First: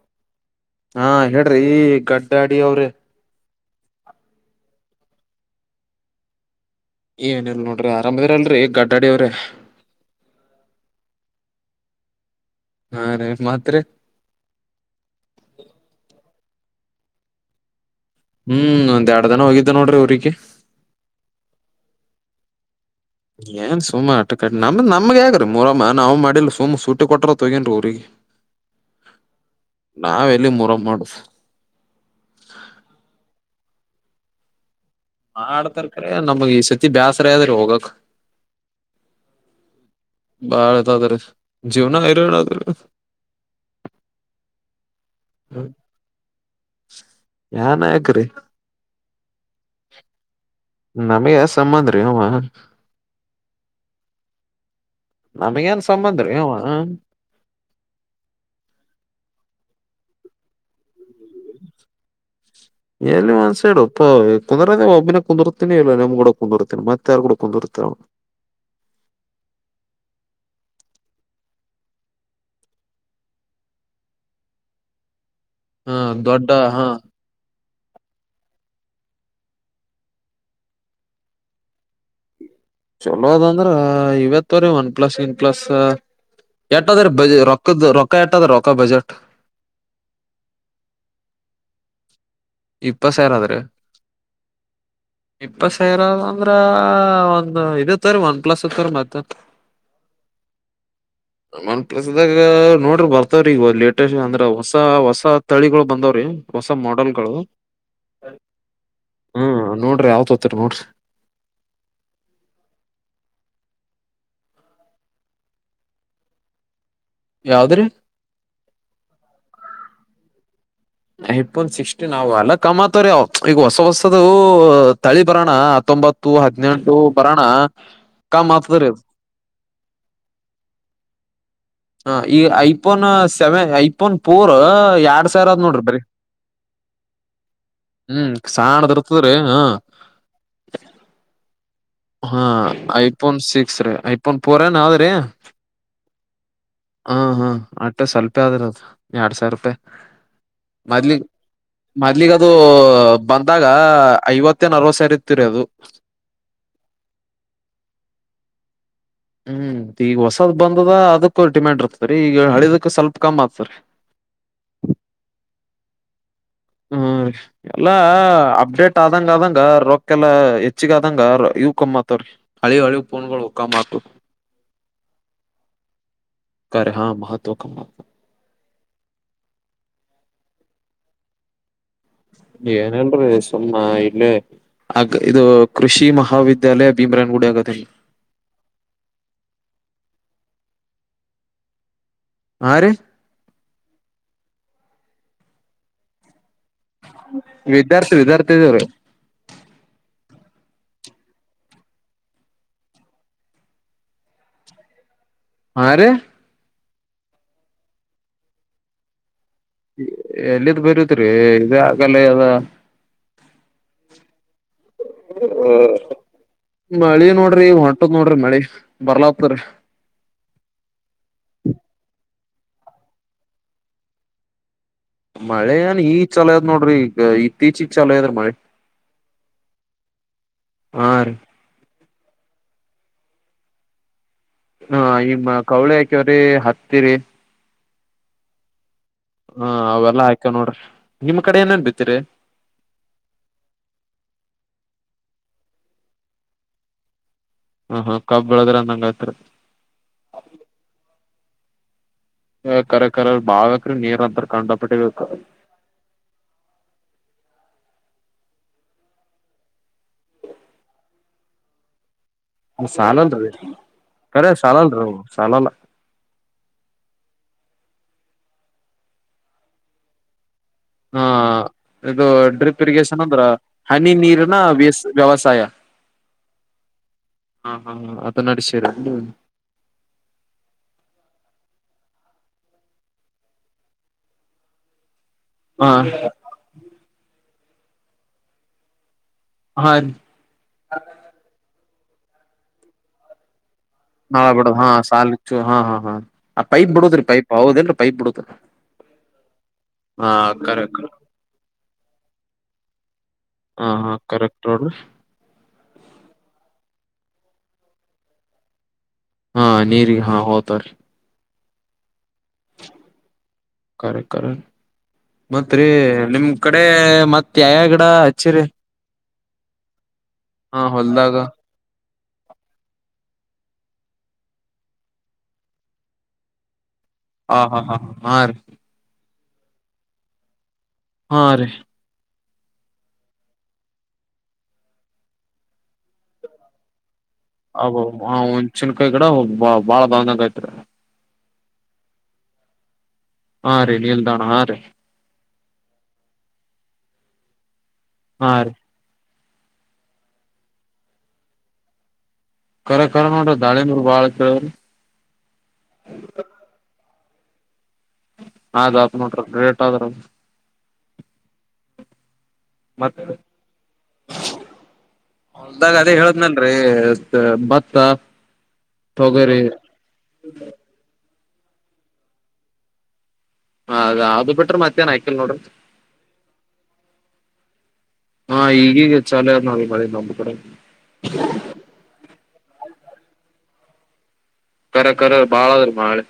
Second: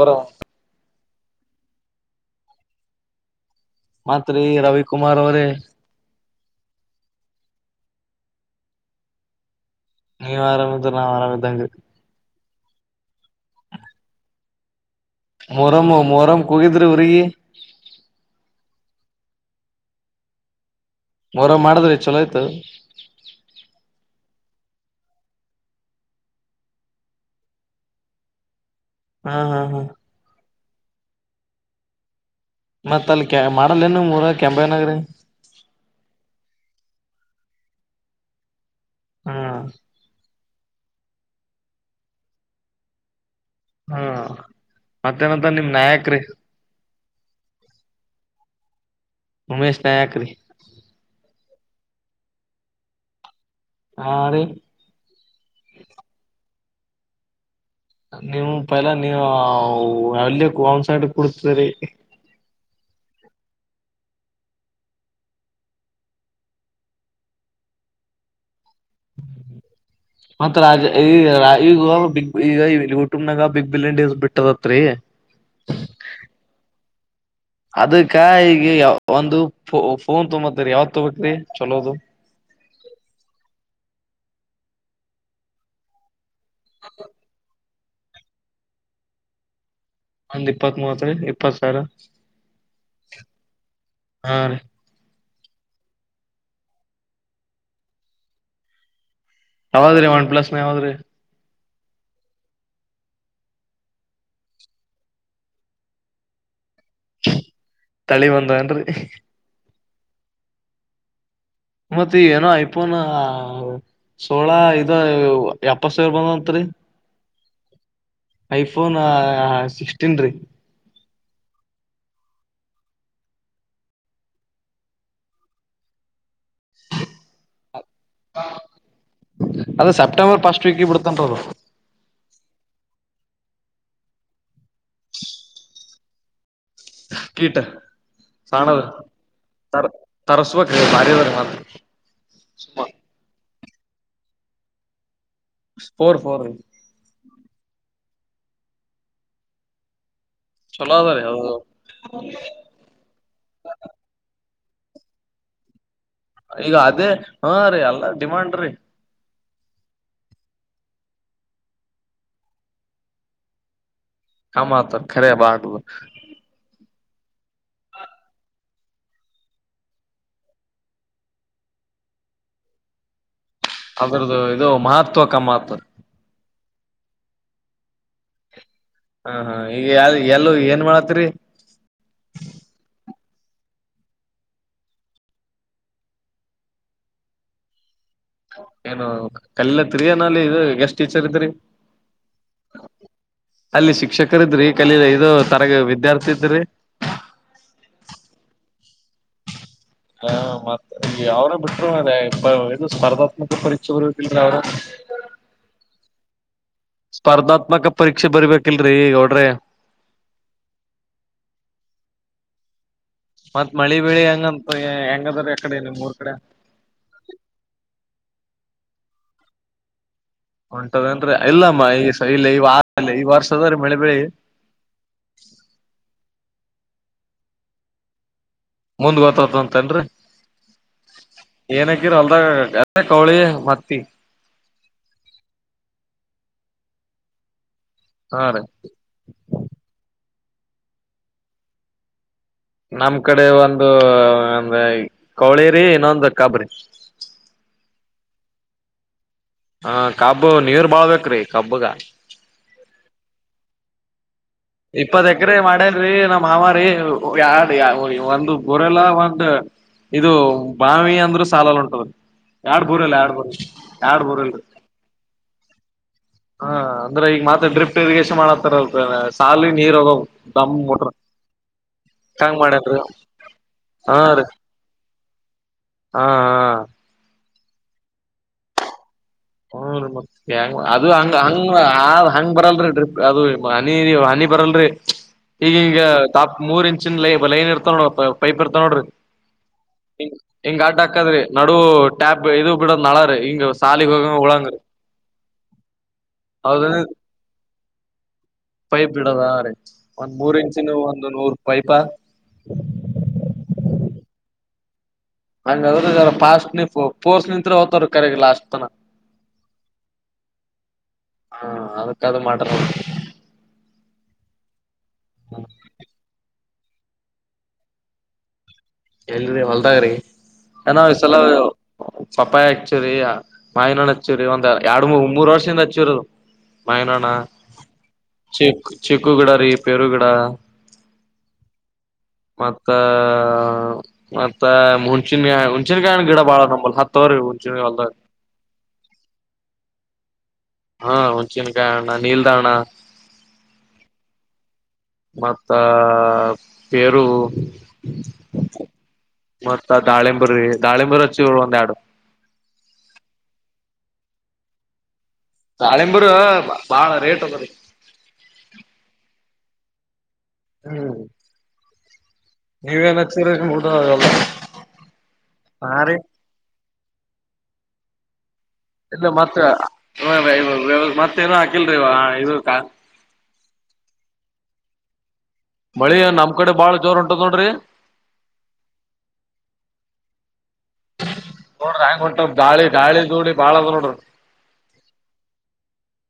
ಅವರ ಹಾ ಹೇಳ್ರಿ ಈ ಗಡ್ಡ ಅಡಿ ಅವ್ರಿ ಮಾತ್ರಿ ರವಿಕುಮಾರ್ ಅವರೇ ಏನ ಇಲ್ ನೋಡ್ರಿ ಆರಾಮದ್ರ ಅಲ್ರರಿ ಈಗ ಗಡ್ಡಾಡಿ ಅವ್ರಿ ನೀ ಆರಾಮಿದ್ರ ನಾ ಆರಾಮದಂಗ ಹಾ ರೀ ಮಾತ್ರ ಮರಮ್ಮ ಮೋರಮ್ಮ್ ಕೋಗಿದ್ರಿ ್ರಗಿ ಹ್ಮ್ ಒಂದ್ ಎರಡ್ ದನ ಹೋಗಿದ್ದ ನೋಡ್ರಿ ಊರಿಗೆ ಹೊರ ಮಾಡಿದ್ರೆ ಚಲೋ ಆಯ್ತು ಏನ್ ಸುಮ ಆಟ ಕಟ್ಟ ನಮ್ದ ನಮ್ಗೆ ಯಗ್ರೀ ಮೂರಮ್ಮ ನಾವು ಮಾಡಿಲ್ ಸುಮ್ ಸೂಟಿ ಕೊಟ್ರ ತೊಗೇನ್ರಿ ಊಿಗೆ ಹ್ಮ್ ಹ್ಮ್ ಹ್ಮ್ ಮಾಡಸ ಮತ್ತತ್ ಅಲ್ಲಿ ಕೆ ಮಾಡಲ್ಲೇ ನೀ ಊರ ಕೆಂಪೇನಗರಿ ಹಾ ಆಡ್ತರ್ ಕ್ರ ನಮಗ್ ಈ ಸತಿ ಬ್ಯಾಸರ ಆದದ್ರೆ ಹೋಗಕ್ ಹಾ ಬಾಳತದಾರೆ ಜೀವನ ಹಐರದ ಹಾ ಮತ್ತೇನಂತ ನಿಮ್ ನಾಯಕ್ರೀ ಯನ್ ಹಯಕ್ರಿ ಉಮೇಶ್ ನಾಯಕರಿ ನಮಗೆ ಯ ಸಂಬಂಧ ರೀ ಅವವಾ ಹಾ ರೀ ನಮ್ಗ ಏನ್ ಸಂಬಂಧ ರೀ ಅವ ನೀವು ಪೈಲ ನೀ ಎಲ್ಲಿಯ ಒಂದ್ ಸೈಡ್ ಕುಡ್ತರಿ ಎಲ್ಲಿ ಒಂದಸೇಡ ಕುಂದರ ಒಬ್ಬಿನ ಕುಂದಿರ್ತೀನಿ ಇಲ್ಲ ನಿಮ್ಗೂಡ ಕುಂದಿರ್ತೀನಿ ಮತ್ತೆ ಯಾರ್ ಕೂಡ ಕುಿರ್ತ ಮತ್ ರಾಜ ಈ ಈಗ ಬಿಗ್ ಈಗ ಕುಟುಂಬ್ನಾಗ ಬಿಗ್ ಬಿಲ್ ಬಿಟ್ಟದತ್ರಿ ಹ ಹಾ ದೊಡ್ಡ ಹಾ ಅದಕ್ಕ ಈಗ ಒಂದು ಫೋನ್ ತೊಂಬತ್ತರಿ ಯಾವತ್ ತೊಗಕ್ರಿ ಚಲೋದು ಹ್ಮ ಚಲೋ ಅದಂದ್ರ ಇವತ್ತವ್ರೀ ಒನ್ ಪ್ಲಸ್ ಇನ್ ಪ್ಲಸ್ ಎಟ್ಟದ ಬ ರೊ ರ ರೊಕ್ಕ ಎಟದ ರೊಕ್ಕ ಬಜೆಟ್ ಒಂದ್ ಇಪ್ಪತ್ ಮೂವತ್ರಿ ಇಪ್ಪತ್ ಸಾವಿರ ಇಪ್ಪ ಸೇರ ಅದ್ರ ಹಾ ರೀ ಇಪ್ಪತ್ ಸಾವಿರ ಅಂದ್ರ ಒಂದು್ ಇತ್ತರಿೀ ಒನ್ ಪ್ಲಸ್ ಇತ್ತರಿ ಮತ್ತ ಯಾವದ್ರೀ ಒನ್ ಪ್ಲಸ್ ನ ಯಾವದ್ರಿ ಒಂದ ಪ್ಲಸದಾಗ ನೋಡ್ರಿ ಬರ್ತವ್ರಿಗ ಲೇಟೆಸ್ ಅಂದ್ರ ಹೊಸ ಹೊಸ ತಳಿಗಳು ಬಂದವ್ರೀ ಹೊಸ ಮೋಲ್ ಗಳು ತಳಿ ಬಂದಏನ್ೀ ಹಾ ನೋಡ್ರಿ ಯಾವತ್ ಹೋತರಿ ನೋಡ್ರಿ ಮತ್ತೆ ಏನೋ ಐಫೋನ. ಅಲ್ಲ ಇದ ಎಪ್ಪತ್ ಸೇರ್ ಬಂದಂತ್ರಿ. ಯಾವ್ದ್ರಿ ಐಫೋನ್ ಸಿಕ್ಸ್ಟೀನ್ ರೀ. ಐಫೋನ್ ಸಿಕ್ಸ್ಟೀನ್ ಅವ ಅಲ್ಲ ಕಮತರೀ ಅವ ಈಗ ಹೊಸ ಹೊಸದು ತಳಿ ಬರೋಣ ಅ [unintelligible] ತ್ತೊಂಬತ್ತು ಹದ್ನೆಂಟು ಬರೋಣ. ಕಮ್ ಆತದ್ರೀ ಅದು ಸೆಪ್ಟೆಂಬರ್ ಫಸ್ಟ್ ವೀಕ್ಗೆ ಬಿಡತನ್ ಅವರು. ಈಗ ಐಫೋನ್ ಸೆವೆನ್ ಐಫೋನ್ ಫೋರ್ ಎರಡ್ ಸಾವಿರ ಆದ್ ನೋಡ್ರಿ ಬರಿ. ಕೀಟ. ಸಾಣದು ಸಾಣದ ಇರ್ತದ್ರಿ ಹ ತರ ತರಸ್ಬೇಕ್ ಬಾರಿ ಅದ ಮಾತ್ರ. ಹಾ ಐಫೋನ್ ಸಿಕ್ಸ್ ರೀ ಐಫೋನ್ ಫೋರ್ ಎನ್ ಹೌದ್ರೀ. Four four. ಹಾ ಹಾ ಅಟೆ ಸ್ವಲ್ಪೇ ಆದಿರದು ಎರಡ್ ಸಾವಿರ ರೂಪಾಯಿ. ಚಲೋ ಅದ ರೀ ಮೊದ್ಲಿಗೆ ಅದು ಮೊದ್ಲಿಗದು ಬಂದಾಗ ಐವತ್ತು. [unintelligible] ಮ ಸವ್ರ ಇರ್ತೀರಿ ಅದು. ಈಗ ಅದೇ ಹಾ ರೀ ಎಲ್ಲ ಡಿಮಾಂಡ್ ರೀ. ಹ್ಮ್ ಈಗ ಹೊಸದ್ ಬಂದದ ಅದಕ್ಕ ಡಿಮ್ಯಾಂಡ್ ಇರ್ತದರಿ ಈಗ ಹಳಿದಕ್ಕ ಸ್ವಲ್ಪ ಕಮ್ ಆತರಿ. ಕಮ್ ಆತು ಖರೆ ಬಾಡು. ಹ್ಮ್ ಎಲ್ಲ ಅಪ್ಡೇಟ್ ಆದಂಗ ಆದಂಗ ರೊಕೆಲ್ಲ ಹೆಚ್ಚಿಗ ಆದಂಗ ಇ [unintelligible] ತ್ರರಿ ಹಳಿ ಹಳಿ ಪೋನ್ಗಳು. ಅದ್ರದ್ದು ಇದು ಮಹತ್ವ ಕಮಾತ್. ಕ ಹಾ ಮಹತ್ವ ಕಮಾತ. ಹಾ ಹಾ ಈಗ ಯಲ್ ಯಲ್ಲು ಏನ್ ಮಾಡಕತಿರೀ. ಏನ್ ಇಲ್ರೀ ಸುಮ್ನ ಇಲ್ಲೇ. ಆ ಇದು ಕೃಷಿ ಮಹಾವಿದ್ಯಾಲಯ ಭೀಮ್ರನ್ ಗುಡಿ ಆಗದಲ್ಲ. ಏನು ಕಲ್ಯತ್ರಿಯ ನಲ್ಲಿ ಇದು ಗೆಸ್ಟ್ ಟೀಚರ್ ಇದ್ರರಿ. ಹಾ ರೀ ಅಲ್ಲಿ ಶಿಕ್ಷಕರ ಇದ್ರಿ ಕಲ ಈದು ತರಗ ವಿದ್ಯಾರ್ಥಿ ಇದ್ರಿ. ವಿದ್ಯಾರ್ಥಿ ವಿದ್ಯಾರ್ಥಿ ಇದರು. ಹ ಮತ್ತ ಅವ್ರ ಬಿಟ್ಟರು ಅದೇ ಇದು ಸ್ಪರ್ಧಾತ್ಮಕ ಪರೀಕ್ಷೆ ಬರತ್ತಲ್ರ ಅವರು. ಹಾ ರೀ. ಸ್ಪರ್ಧಾತ್ಮಕ ಪರೀಕ್ಷೆ ಬರ್ಬೇಕಿಲ್ರೀ ಗೌಡ್ರೇ. ಎಲ್ಲಿದ್ದ್ ಬರೊದ್ರಿ ಇದೇ ಆಗಲ್ಲ ಅಗದ. ಮತ್ತ್ ಮಳಿ ಬೆಳಿ ಹೆಂಗಂತ ಹೆಂಗದ್ರ ಯಕಡೆ ನಿಮ್ ಊರ್ ಕಡೆ. ಮಳಿ ನೋಡ್ರಿ ಹೊಂಟದ್ ನೋಡ್ರಿ ಮಳಿ ಬರ್ಲತರಿ. ಉಂಟದನ ರೀ ಇಲ್ಲ ಈ ಇಲ್ಲ ಈ ವಾರ ಈ ವರ್ಷದ್ರೀ ಮಳೆ ಬೆಳಿ. ಮಳೆ ಏನ್ ಈ ಚಲ ಅದ್ ನೋಡ್ರಿ ಈಗ ಇತ್ತೀಚಿ ಚಲ ಅದ್ರೀ ಮಳೆ. ಮುಂದ್ ಗೊತ್ತತ ಅಂತನ್ರಿ ಹಾ ರೀ ಏನ್ [unintelligible] ಅಲ್ದ ಕೌಳಿ ಮತ್ತಿ. ಹಾ ಈಮ್ಮ ಕೌಳಿ ಹಾಕ್ಯವ್ರಿ ಹತ್ತಿರಿ. ಹಾ ರೀ. ಹಾ ಅವೆಲ್ಲಾ ಹಾಕವ ನೋಡ್ರಿ ನಿಮ್ ಕಡೆ ಏನೇನ್ ಬಿತ್ತೀರಿ. ನಮ್ ಕಡೆ ಒಂದು ಒಂದು ಕವಳೀರಿ ಇನ್ನೊಂದು ಕಾಬ್ಬ್ ರೀ. ಹ ಹ ಕಬ್ಬ ಬೆಳದ್ರ ಅಂದಂಗ ಆತ್ರಿ. ಕಬ್ಬುಗಾ. ಕರೆ ಕರ ಬಾಳ್ ಬೇಕ್ ರೀ ನೀರ್ ಅಂದ್ರೇ. ಇಪ್ಪತ್ ಎಕ್ರ ಮಾಡನ್ ರೀ ನಮ್ಮ್ ಮಾಮಾರಿ ಯ ಯ ಒಂದು ಗೊರೆಲ್ಲ ಒಂದ ಇದು ಬಾವಿ ಅಂದ್ರ ಸಾಲಲ್ಲ ಹೊಂಟದ. ಎರಡ್ ಬೋರ್ಲ್ಲ ಎರಡ್ ಬೋರ್ ಸಾಲಲ್ರಿ ಎರಡ್ ಕರೆ ಬೋರ್ಲ್ರಿ. ಸಾಲಲ್ರಿ ಅವು ಸಾಲಲ್ಲ ಹಾ ಅಂದ್ರೆ ಈಗ ಮತ್ತೆ ಡ್ರಿಪ್ಟ್ ಇರಿಗೇಶನ್ ಮಾಡತಾರಲ್ ಸಾಲಿ ನೀರ್ ಹೋಗ ಹ ಇದು ಹಂಗ್ ಡ್ರಿಪ್ ಮಾಡ್ಯನ್ರಿ ಇರಿಗೇಶನ್ ಅಂದ್ರ ಹನಿ ಹಾ ರೀ ನೀರನ ವೇಸ್ ವ್ಯವಸಾಯ. ಹಾ ಹಾ. ಹಾ ಹಾ ಹ ಅದು ನಡಸೀರ ನೀ. ಹ ಮತ್ತ ಅದು ಹಂಗ ಹಂಗ ಆದ್ ಹಂಗ್ ಬರಲ್ರಿ ಡ್ರಿಪ್ ಅದು ಹನಿ. ಬರಲ್ರಿ ಹ ಈಗಗ ತಾ ಮೂರ್ ಇಂಚೈ ಲೈನ್ ಇರ್ತ ನೋಡ ಪೈಪ್ ಇರ್ತ ನೋಡ್ರಿ. ಹಾ ಹ ಹಿಂಗ ಅಡ್ ಹಾಕದ್ರಿ ನಡು ಟ್ಯಾಪ್ ಇದು ಬಿಡದ ನಳರಿ ಹಿಂಗ ಸಾಲಿಗ. ನಾಳ ಬಿಡದ ಹಾ ಸಾಲಚ್ಚು ಹಾ ಹಾ ಹಾ ಆ ಪೈಪ್ ಹೌದ ಬಿಡುದ ರಿ ಪೈಪ್ ಹೌದಲ್ರರಿ ಪೈಪ್ ಬಿಡುದ ರಿ. ಪೈಪ್ ಬಿಡೋದ ರೀ ಒಂದ್ ಮೂರ್ ಇಂಚಿನ ಕರೆಕ್ಟ್ ಒಂದ ನೂರ್ ಪೈಪ. ಹಾ ಹಾ ಕರೆಕ್ಟ್ ರಡ್ರ. ಹಂಗದ ಫಾಸ್ಟ್ ನೀಫೋರ್ಸ್ ನಿತ್ ಹತಾರ ಕರೆಗೆ ಲಾಸ್ಟ್ ತನ. ಹಾ ನೀರಿ ಹಾ ಹೋಗತ್ರರಿ. ಹಾ ಅದಕ್ಕಾದ ಮಾಡಟ. ಕರೆ ಕರೆ ಮತ್ರಿ ನಿಮ್ ಕಡೆ ಮತ್ತ ಯಾವ ಗಿಡ ಹಚ್ಚಿರಿ. ಎಲ್ರಿ ಹೊಲ್ದಾಗ್ರಿ ಹಾ ಏನೋ ಈ ಹೊಲ್ದಾಗ ಸಲ ಪಪಾಯ ಹಚ್ಚುರಿ. ಮಾಯಿನ ಹಣ್ಣ ಹಚ್ಚೂರಿ ಒಂದ್ ಎರಡು ಮೂ ಮೂರು ವರ್ಷದಿಂದ ಹಚ್ಚೂರುದು. ಮಾವಿನ ಹಣ್ಣ ಹ ಹಾ ಹಾ ಹಾ ರೀ ಚಿ ಚಿಕ್ಕು ಗಿಡ ರೀ ಪೇರುಗಿಡ. ಹಾ ರೀ. ಮತ್ತ ಮತ್ತ ಹುಣಚನ್ಗಿ ಹುಣಚನ್ಗಾಯಿ ಗಿಡ ಬಾಳ ನಲ್ ಹತ್ತ ಹಬ ಒಂದ್ ಚಿನ್ ಕಾಯಿ ಕಡೋಗ ಬಾಳ ಬಂಗ ಆಐತ್ರಿ. ಹಾ ಹಂಚಿನಕಾಯ ಅಣ್ಣ ನೀಲ್ದ ಅಣ್ಣ. ಹಾ ರೀ ನಿಲ್ದ ಹಣ್ಣ ಹಾ ರೀ. ಮತ್ತ ಪೇರು. ಹಾ ರೀ. ಮತ್ತತ್ ದಾಳಿಂಬರಿ ದಾಳಿಂಬರು ಹಚ್ಚಿರು ಒಂದ ಎರಡ. ಕರ ಕರ ನೋಡ್ರ ದಾಳಿ ನೂರು ಬಾಳ್ಕ. ದಾಳಿಂಬರ ಬಾಳ ರೇಟ್ ಅದ ರೀ. [unintelligible] ಹ್ಮ. ನೀವೇನ ಮತ್ ಹತ್ತೀರ ಮೂಟ ಆಲ್ಲ ನಾರಿ. ತ್ತ ಭತ್ತ. ಇಲ್ಲ ತೊಗರಿ ಮತ್ತೆ ಮತ್ತೇನು ಹಾಕಿಲ್ರಿೀ ಇದಕ. ಹದ ಅದು ಬಿಟ್ರ ಮತ್ತೇನ್ ಹಾಕ್ ಮಳಿ ಏನ ನಮ ಕಡೆ ಬಾಳ ಜೋರ್ ಹೊಂಟದ ನೋಡ್ರಿ. ಹಾ ಈಗೀಗ ಚಾಲೋ ಐತಿ ನೋಡ್ರಿ ನಮ್ ಕಡೆ. ನೋಡ್ರಿ ಹ್ಯಾಂಗ್ ಹೊಂಟದ್ ಗಾಳಿ ಗಾಳಿ ದುಡಿ ಬಾಳ ಅದ ನೋಡ್ರಿ. ಕರ ಕರ ಬಾಳದ್ರರು ಬಾಳೆ.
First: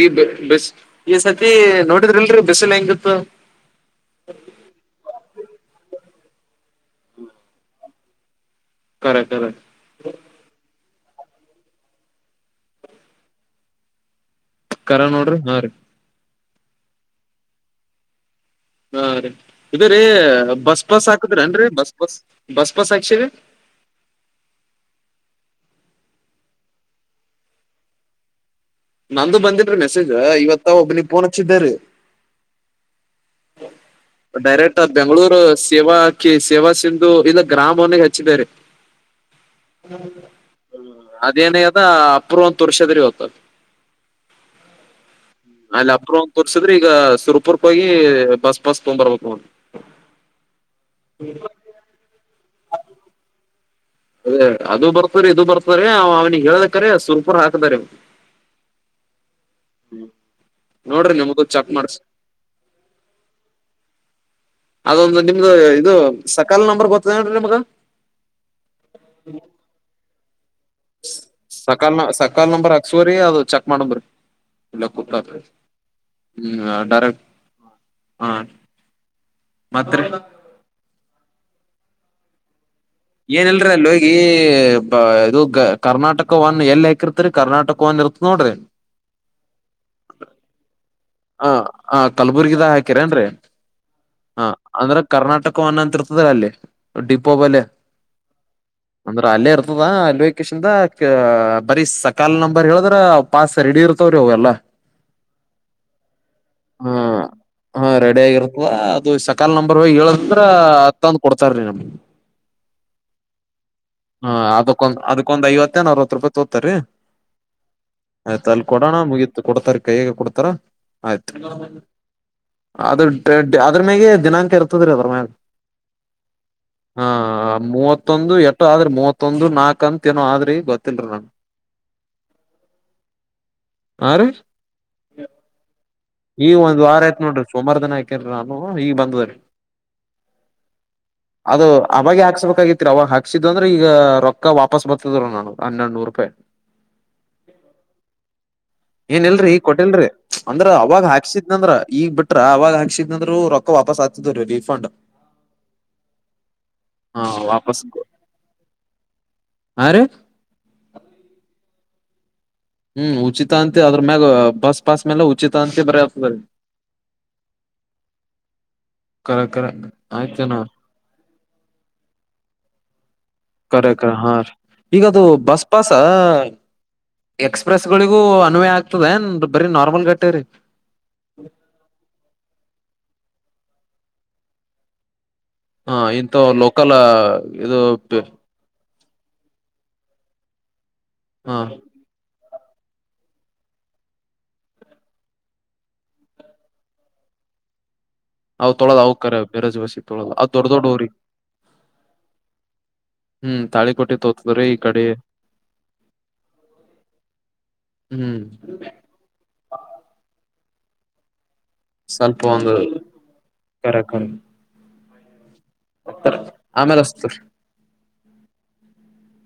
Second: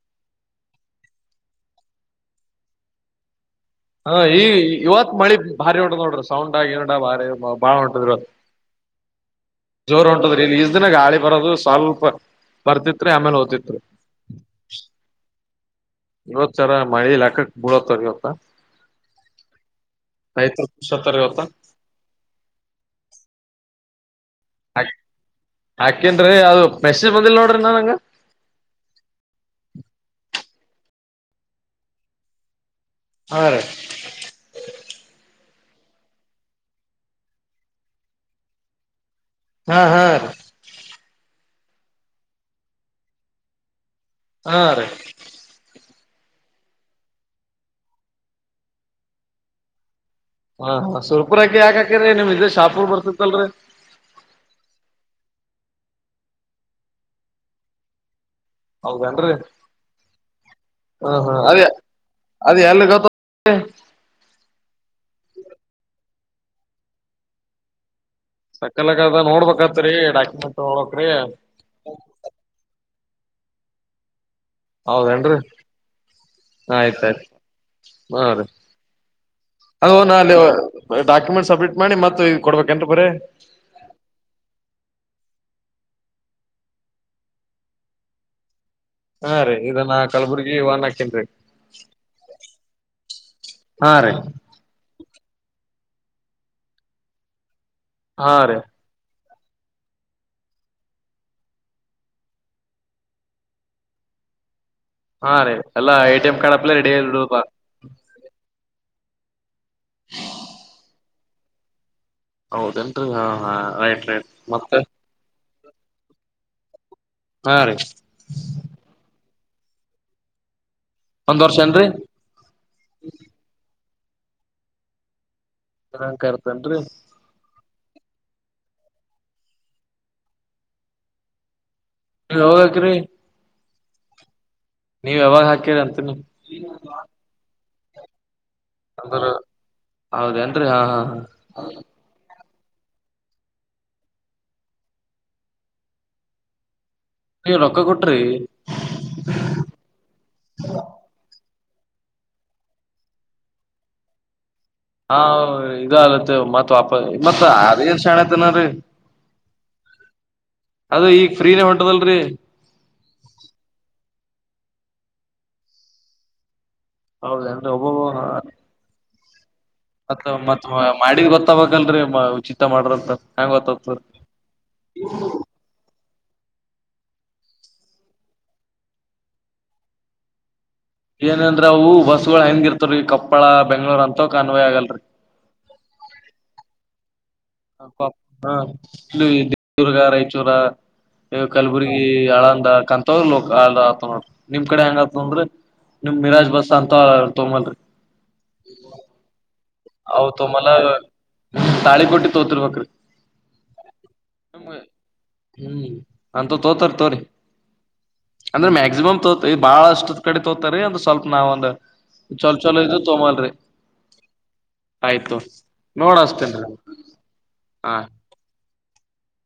ಈ ಬಸ್ ಈ ಸತಿ ನೋಡಿದ್ರಿಲ್ರರಿ ಬಿಸ್ಲ್ ಹೆಂಗಿತ್ತ. ಹಾ ಈ ಇವತ್ ಮಳಿ ಭಾರಿ ಹೊಂಟದ್ ನೋಡ್ರಿ ಸೌಂಡ ಏನಡ ಭಾರಿ ಬಾಳ ಹೊಂಟದ್ ಇವತ್. ಕರೆ ಕರೆ. ಜೋರ್ ಹೊಂಟದ್ರಿ ಇಲ್ಲಿ ಇಷ್ಟ್ ದಿನ ಗಾಳಿ ಬರೋದು ಸ್ವಲ್ಪ ಬರ್ತಿತ್ರಿ ಆಮೇಲೆ ಹೊತ್ತಿತ್ರಿ. ಕರೆ ನೋಡ್ರಿ ಹಾ ರಿ. ಇತ್ಸರ ಮಳಿ ಹಾಕಕ್ ಮೂಳತ್ ಇವತ್ತ. ಹಾ ರೀ ಇದರಿೀ ರೈತರು ಬಸ್ ಪಾಸ್ ಖುಷತ್ತಾರ ಇವತ್ತ ಹಾಕದ್ರನ್ರಿ ಬಸ್ ಪಾಸ್ ಬಸ್ ಪಾಸ್ ಹಾಕ್ಸಿರಿ. [inaudible] ಹಾಕ್ ಹಾಕಿನ್ರಿ ಅದು ಮೆಸೇಜ್ ಬಂದಿಲ್ಲ ನೋಡ್ರಿ ನಂಗ. ನಂದು ಬಂದಿಲ್ರಿ ಮೆಸೇಜ್ ಇವತ್ತ ಒಬ್ಬಲಿ ಫೋನ್ ಹಚ್ಚಿದ್ದರಿ. ಹಾ ರೀ ಡೈರೆಕ್ಟ್ ಬೆಂಗಳೂರು. ಸೇವಾ ಕಿ ಸೇವಾ ಸಿಂಧು ಇಲ್ಲ ಗ್ರಾಮವನ್ನಿಗೆ ಹಚ್ಚಿದ್ದ ರಿ. ಹಾ ಹಾ ರೀ ಅದೇನ್ಯದ ಅಪರ್ವಂತ ತೋರ್ಷದ ಇವತ್ತ್. ಹಾ ರೀ. ಅಲ್ಲಿ ಅಪ್ರೂವ್ ತೋರ್ಸಿದ್ರೆ ಈಗ ಸುರ್ಪುರ್ಕ ಹೋಗಿ ಬಸ್ ಪಾಸ್ ತಗೊಂಡ್ ಬರ್ಬೇಕಕ್ ನೋಡು. ಹಾ ಹ ಸ ಸುರ್ಪುರ್ ಯಕಾಕಿರರಿ ನಿಮ್ ಇದೇ ಶಾಪುರ್ ಬರ್ತತ್ತಲ್ರರಿ. ಅದೇ ಅದು ಬರ್ತರಿ ಇದು ಬರ್ತಾರೆ ಅವನಿಗೆ ಹೇಳದಕ್ರ ಸುರ್ಪುರ್ ಹಾಕ್ತಾ ರೀ. ಹೌದೇನ್ರಿ. ಹಾ ನೋಡ್ರಿ ಹಾ ನಿಮ್ದು ಅದ ಚೆಕ್ ಮಾಡ್ಸಿ ಅದ ಎಲ್ಲಿ ಗತ್ತ. ಅದೊಂದು ನಿಮ್ದು ಇದು ಸಕಾಲ ನಂಬರ್ ಗತದನ್ರಿ ನಿಮ್ಗ. ಸಕ್ಕಲಾಗದ ನೋಡ್ಬೇಕತ್ತತ್ರಿ ಡಾಕ್ಯುಮೆಂಟ್. ನೋಡ್ಬೇಕ್ರಿ ಸಕಾಲ ನ ಸಕಾಲ ನಂಬ್ರ ಹಕ್ಸವ್ರಿ ಅದು ಚೆಕ್ ಮಾಡೋದ್ರಿ. ಎಲ್ಲ ಹೌದೇನ್ರಿ ಬುಕ್ಆತ್ರಿ. ಹ್ಮ್ ಆಯ್ತ ಡರೆಕ್ ಆಯ್ತ್ ಹಾ. ಅದು ಮತ್ರಿ ನ ಅಲ್ಲಿ ಡಾಕ್ಯುಮೆಂಟ್ ಸಬ್ಮಿಟ್ ಮಾಡಿ ಮತ್ತ ಕೊಡ್ಬೇಕು. ಏನಲ್ರ ಅಲ್ಲಿ ಹೋಗಿ ಬ ಇದುಗ. ಕರ್ನಾಟಕವನ್ ಎಲ್ ಹಾಕಿರ್ತರಿ ಕರ್ನಾಟಕವನ್ ಇರ್ತ ನೋಡ್ರಿ. ಹಾ ರೀ ಇದನ್ನ ಕಲಬುರ್ಗಿ ವನ್ ಹಾಕಿನ್ರಿ. ಹ ಹ ಕಲಬುರ್ಗಿದ ಹಾಕಿರ ಅನ್ರೀ ಹಾ ರೀ ಹ ಅಂದ್ರ ಕರ್ನಾಟಕವನ್ನ. ತೃಪ್ತರ ಅಲ್ಲೇ ಡಿಪಬಲೆ. ಹಾ ರೀ ಅಂದ್ರ ಅಲ್ಲೇ ಇರ್ತದ ಅಲ್ವೆ ಕೇಶನ್ ಬರೀ ಸಕಾಲ ನಂಬರ್ ಹೇಳಿದ್ರೆ ಪಾಸ್ ರೆಡಿ ಇರ್ತದ. ಹೋ ಅಲ್ಲ. ಹಾ ರೀ ಎಲ್ಲಾ ಎ ಟಿ ಎಂ ಕಾರ್ಡ್ ಹಪ್ಲ ರೆಡಿ ಆಯ್ತದೋ ಪ. ಆಗರತ್ತ ಅದು ಸಕಾಲ ನಂಬರ್ ಹೇಳಂದ್ರ ತಂದ್ ಕೊಡ್ತಾರ್ರೀ ನಮ್ಗೆ. ಹೌದೇನ್ರಿ ಹಾ ಹಾ ರೈಟ್ ರೈಟ್ ಮತ್ತೆ. ಮತ್ತ ಅರವತ್ತು ರೂಪಾಯಿ ತೋತಾರೀ ಹಾ ರೀ ಆಯ್ತ ಅಲ್ಲಿ ಕೊಡೋಣ ಮುಗೀತು ಕೊಡ್ತಾರ ಕೈಯಗೆ ಕೊಡ್ತಾರ. ರೈಟ್ ಒಂದ್ ವರ್ಷ ಏನ್ರರಿ ಅದುಡ್ ಅದ್ರನ್ಯಾಗ ದಿನಾಂಕ ಇರ್ತದ್ರೀ ಅದ್ರ ಮ್ಯ. ದಿನಾಂಕ ಇರ್ತಾನ್ರಿ. ಮೂವತ್ತೊಂದು ಎಟ್ಟು ಆದ್ರಿ ಮೂವತ್ತೊಂದು ನಾಕ ಅಂತ ಏನೋ ಆದ್ರಿ ಗೊತ್ತಿಲ್ರಿ ನನ್. ನೀ ಹೋಗಕ್ರರಿ. ಹಾ ರಿ ನೀವು ಯಾವಾಗ ಹಾಕಿರಿ ಅಂತೀನಿ ಈ ಒಂದ ವಾರ ಆಯ್ತ ನೋಡ್ರಿ ಸೋಮವಾರ ದನ ಆಕೇಾರಾ. ಈಗ ಅಂದ್ರ ಬಂದ್ರೀ ಹೌದೇನ್ರಿ ಹಾ ಹಾ ಹಾ ಅದು ಆ ಆವಾಗ್ಲೇ ಹಾಕ್ಸಬೇಕ. ಹಗತ್ರಿ ಅವಾಗ ಹಾಕ್ಸಿದ್ ಅಂದ್ರೆ ಈಗ ರೊಕ್ಕ ವಾಪಾಸ್ ಬರ್ತಿದ ನಾನ ಹನ್ನೆರಡುನೂರು ರೂಪಾಯಿ. ನೀವ್ ರೊಕ್ಕ ಕೊಟ್ರಿ ಏನ ಇಲ್ರಿ ಕೊಟ್ಟಿಲ್ರಿ. ಅಂದ್ರ ಅವಾಗ ಹಾಕ್ಸಿದ್ ಅಂದ್ರ ಈಗ್ ಬಿಟ್ರ ಅವಾಗ ಹಾಕ್ಸಿದ್ಂದ್ರರು ರೊಕ್ಕ ವಾಪಾಸ್ ಆಾತಿದ್್ರೀಲ್ಲಿ. ಹಾ ಇದಲತ್ತ ಮತ್ ವಾಪ ಹಾ ಮತ್ ಅದ ವಾಪಸ್ ಏನ್ ಶಣಐತನರಿ. ಹಾ ರೀ ಅದ ಈಗ ಫ್ರೀನ ಹೊಂಟದಲ್ರಿ. ಹ್ಮ್ ಉಚಿತ ಅಂತ ಅದ್ರ ಮ್ಯಾಗ ಬಸ್ ಪಾಸ್ ಮೇಲೆ ಉಚಿತ ಅಂತ ಬರಿತದೆ. ಹೌದ ಅಂದ್ರೆ ಒಬ್ಬೊಬ. ಕರೆಕ್ಟ. ಮತ್ತ ಮತ್ ಮಾಡಿದ ಗೊತ್ತಬಬೇಕ್ಲ್ರರಿ ಉಚಿಿತ ಮಾಡ್ರಂತ. ಹೆಂಗ್ ಕರೆ ಗೊತ್ತತದ ಕರೆ ಹಾ ರೀ ಈಗದು ಬಸ್ ಪಾಸ. ಎಕ್ಸ್ಪ್ರೆಸ್ ಗಳಿಗೂ ಅನ್ವಯ ಆಗ್ತದೆ ಏನ್ ಬರೀ ನಾರ್ಮಲ್ ಗಟ್ಟೆ ರೀ. ಏನಂದ್ರ ಅವು ಬಸ್ಗಳು ಹೆಂಗಿರ್ತವ್ರೀ ಕೊಪ್ಪಳ ಬೆಂಗ್ಳೂರ್ ಅಂತ ಕ ಅನ್ವಯ ಆಗಲ್ರರಿ. ಹಾ ಇಂತ ಲೋಕಲ್. ಇದು ಹ ಕೊಪ್ಪ ಹ ಇ ದರ್ಗ ರಾಯಚೂರ. ಹ ಕಲ್ಬುರಗಿ ಆಳಂದ ಕಂತ್ರ ಲ ಆ ಆತ ನೋಡ್ರಿ ನಿಮ್ ಕಡೆ ಹೆಂಗತ ಅಂದ್ರೆ. ನಿಮ ಮಿರಾಜ್ ಬಸ್ ಅಂತ ತೊಲ್ರಿ. ಅವ ತೊಳದು ಅವ ಕೆ ಬೆೇರಜ್ವಾಸ ತೊಳದು ಅ ತೊಂಬಲ ದೊಡ್ಡ ದೊಡ್ಡೋರಿ. ತಾಳಿ ಕೊಟ್ಟಿ ತೋತಿರ್ಬೇಕ್ರಿ ಹ್ಮ್ ತ ಹ್ಮ್ ಅಂತ ತೋತರ್ ತೋರಿ ಹ್ಮ್ ಅಂದ್ರೆ ಮ್ಯಾಕ್ಸಿಮಮ್ ತೋತ ಬಾಳಷ್ಟ್ ಕಡೆ ತೋತಾರಿ ಒಂದ್ ಸ್ವಲ್ಪ ನಾವ್ ಒಂದ ಸ್ವಲ್ಪ ಚಲ ಒಂದು ಚಲೋ ಇದು ತೋಮಲ್ರಿ ಕರೆ ಕರೆ ಆಯ್ತು ನೋಡಸ್ತೇನ್ ಹಾ ಹ್ಮ್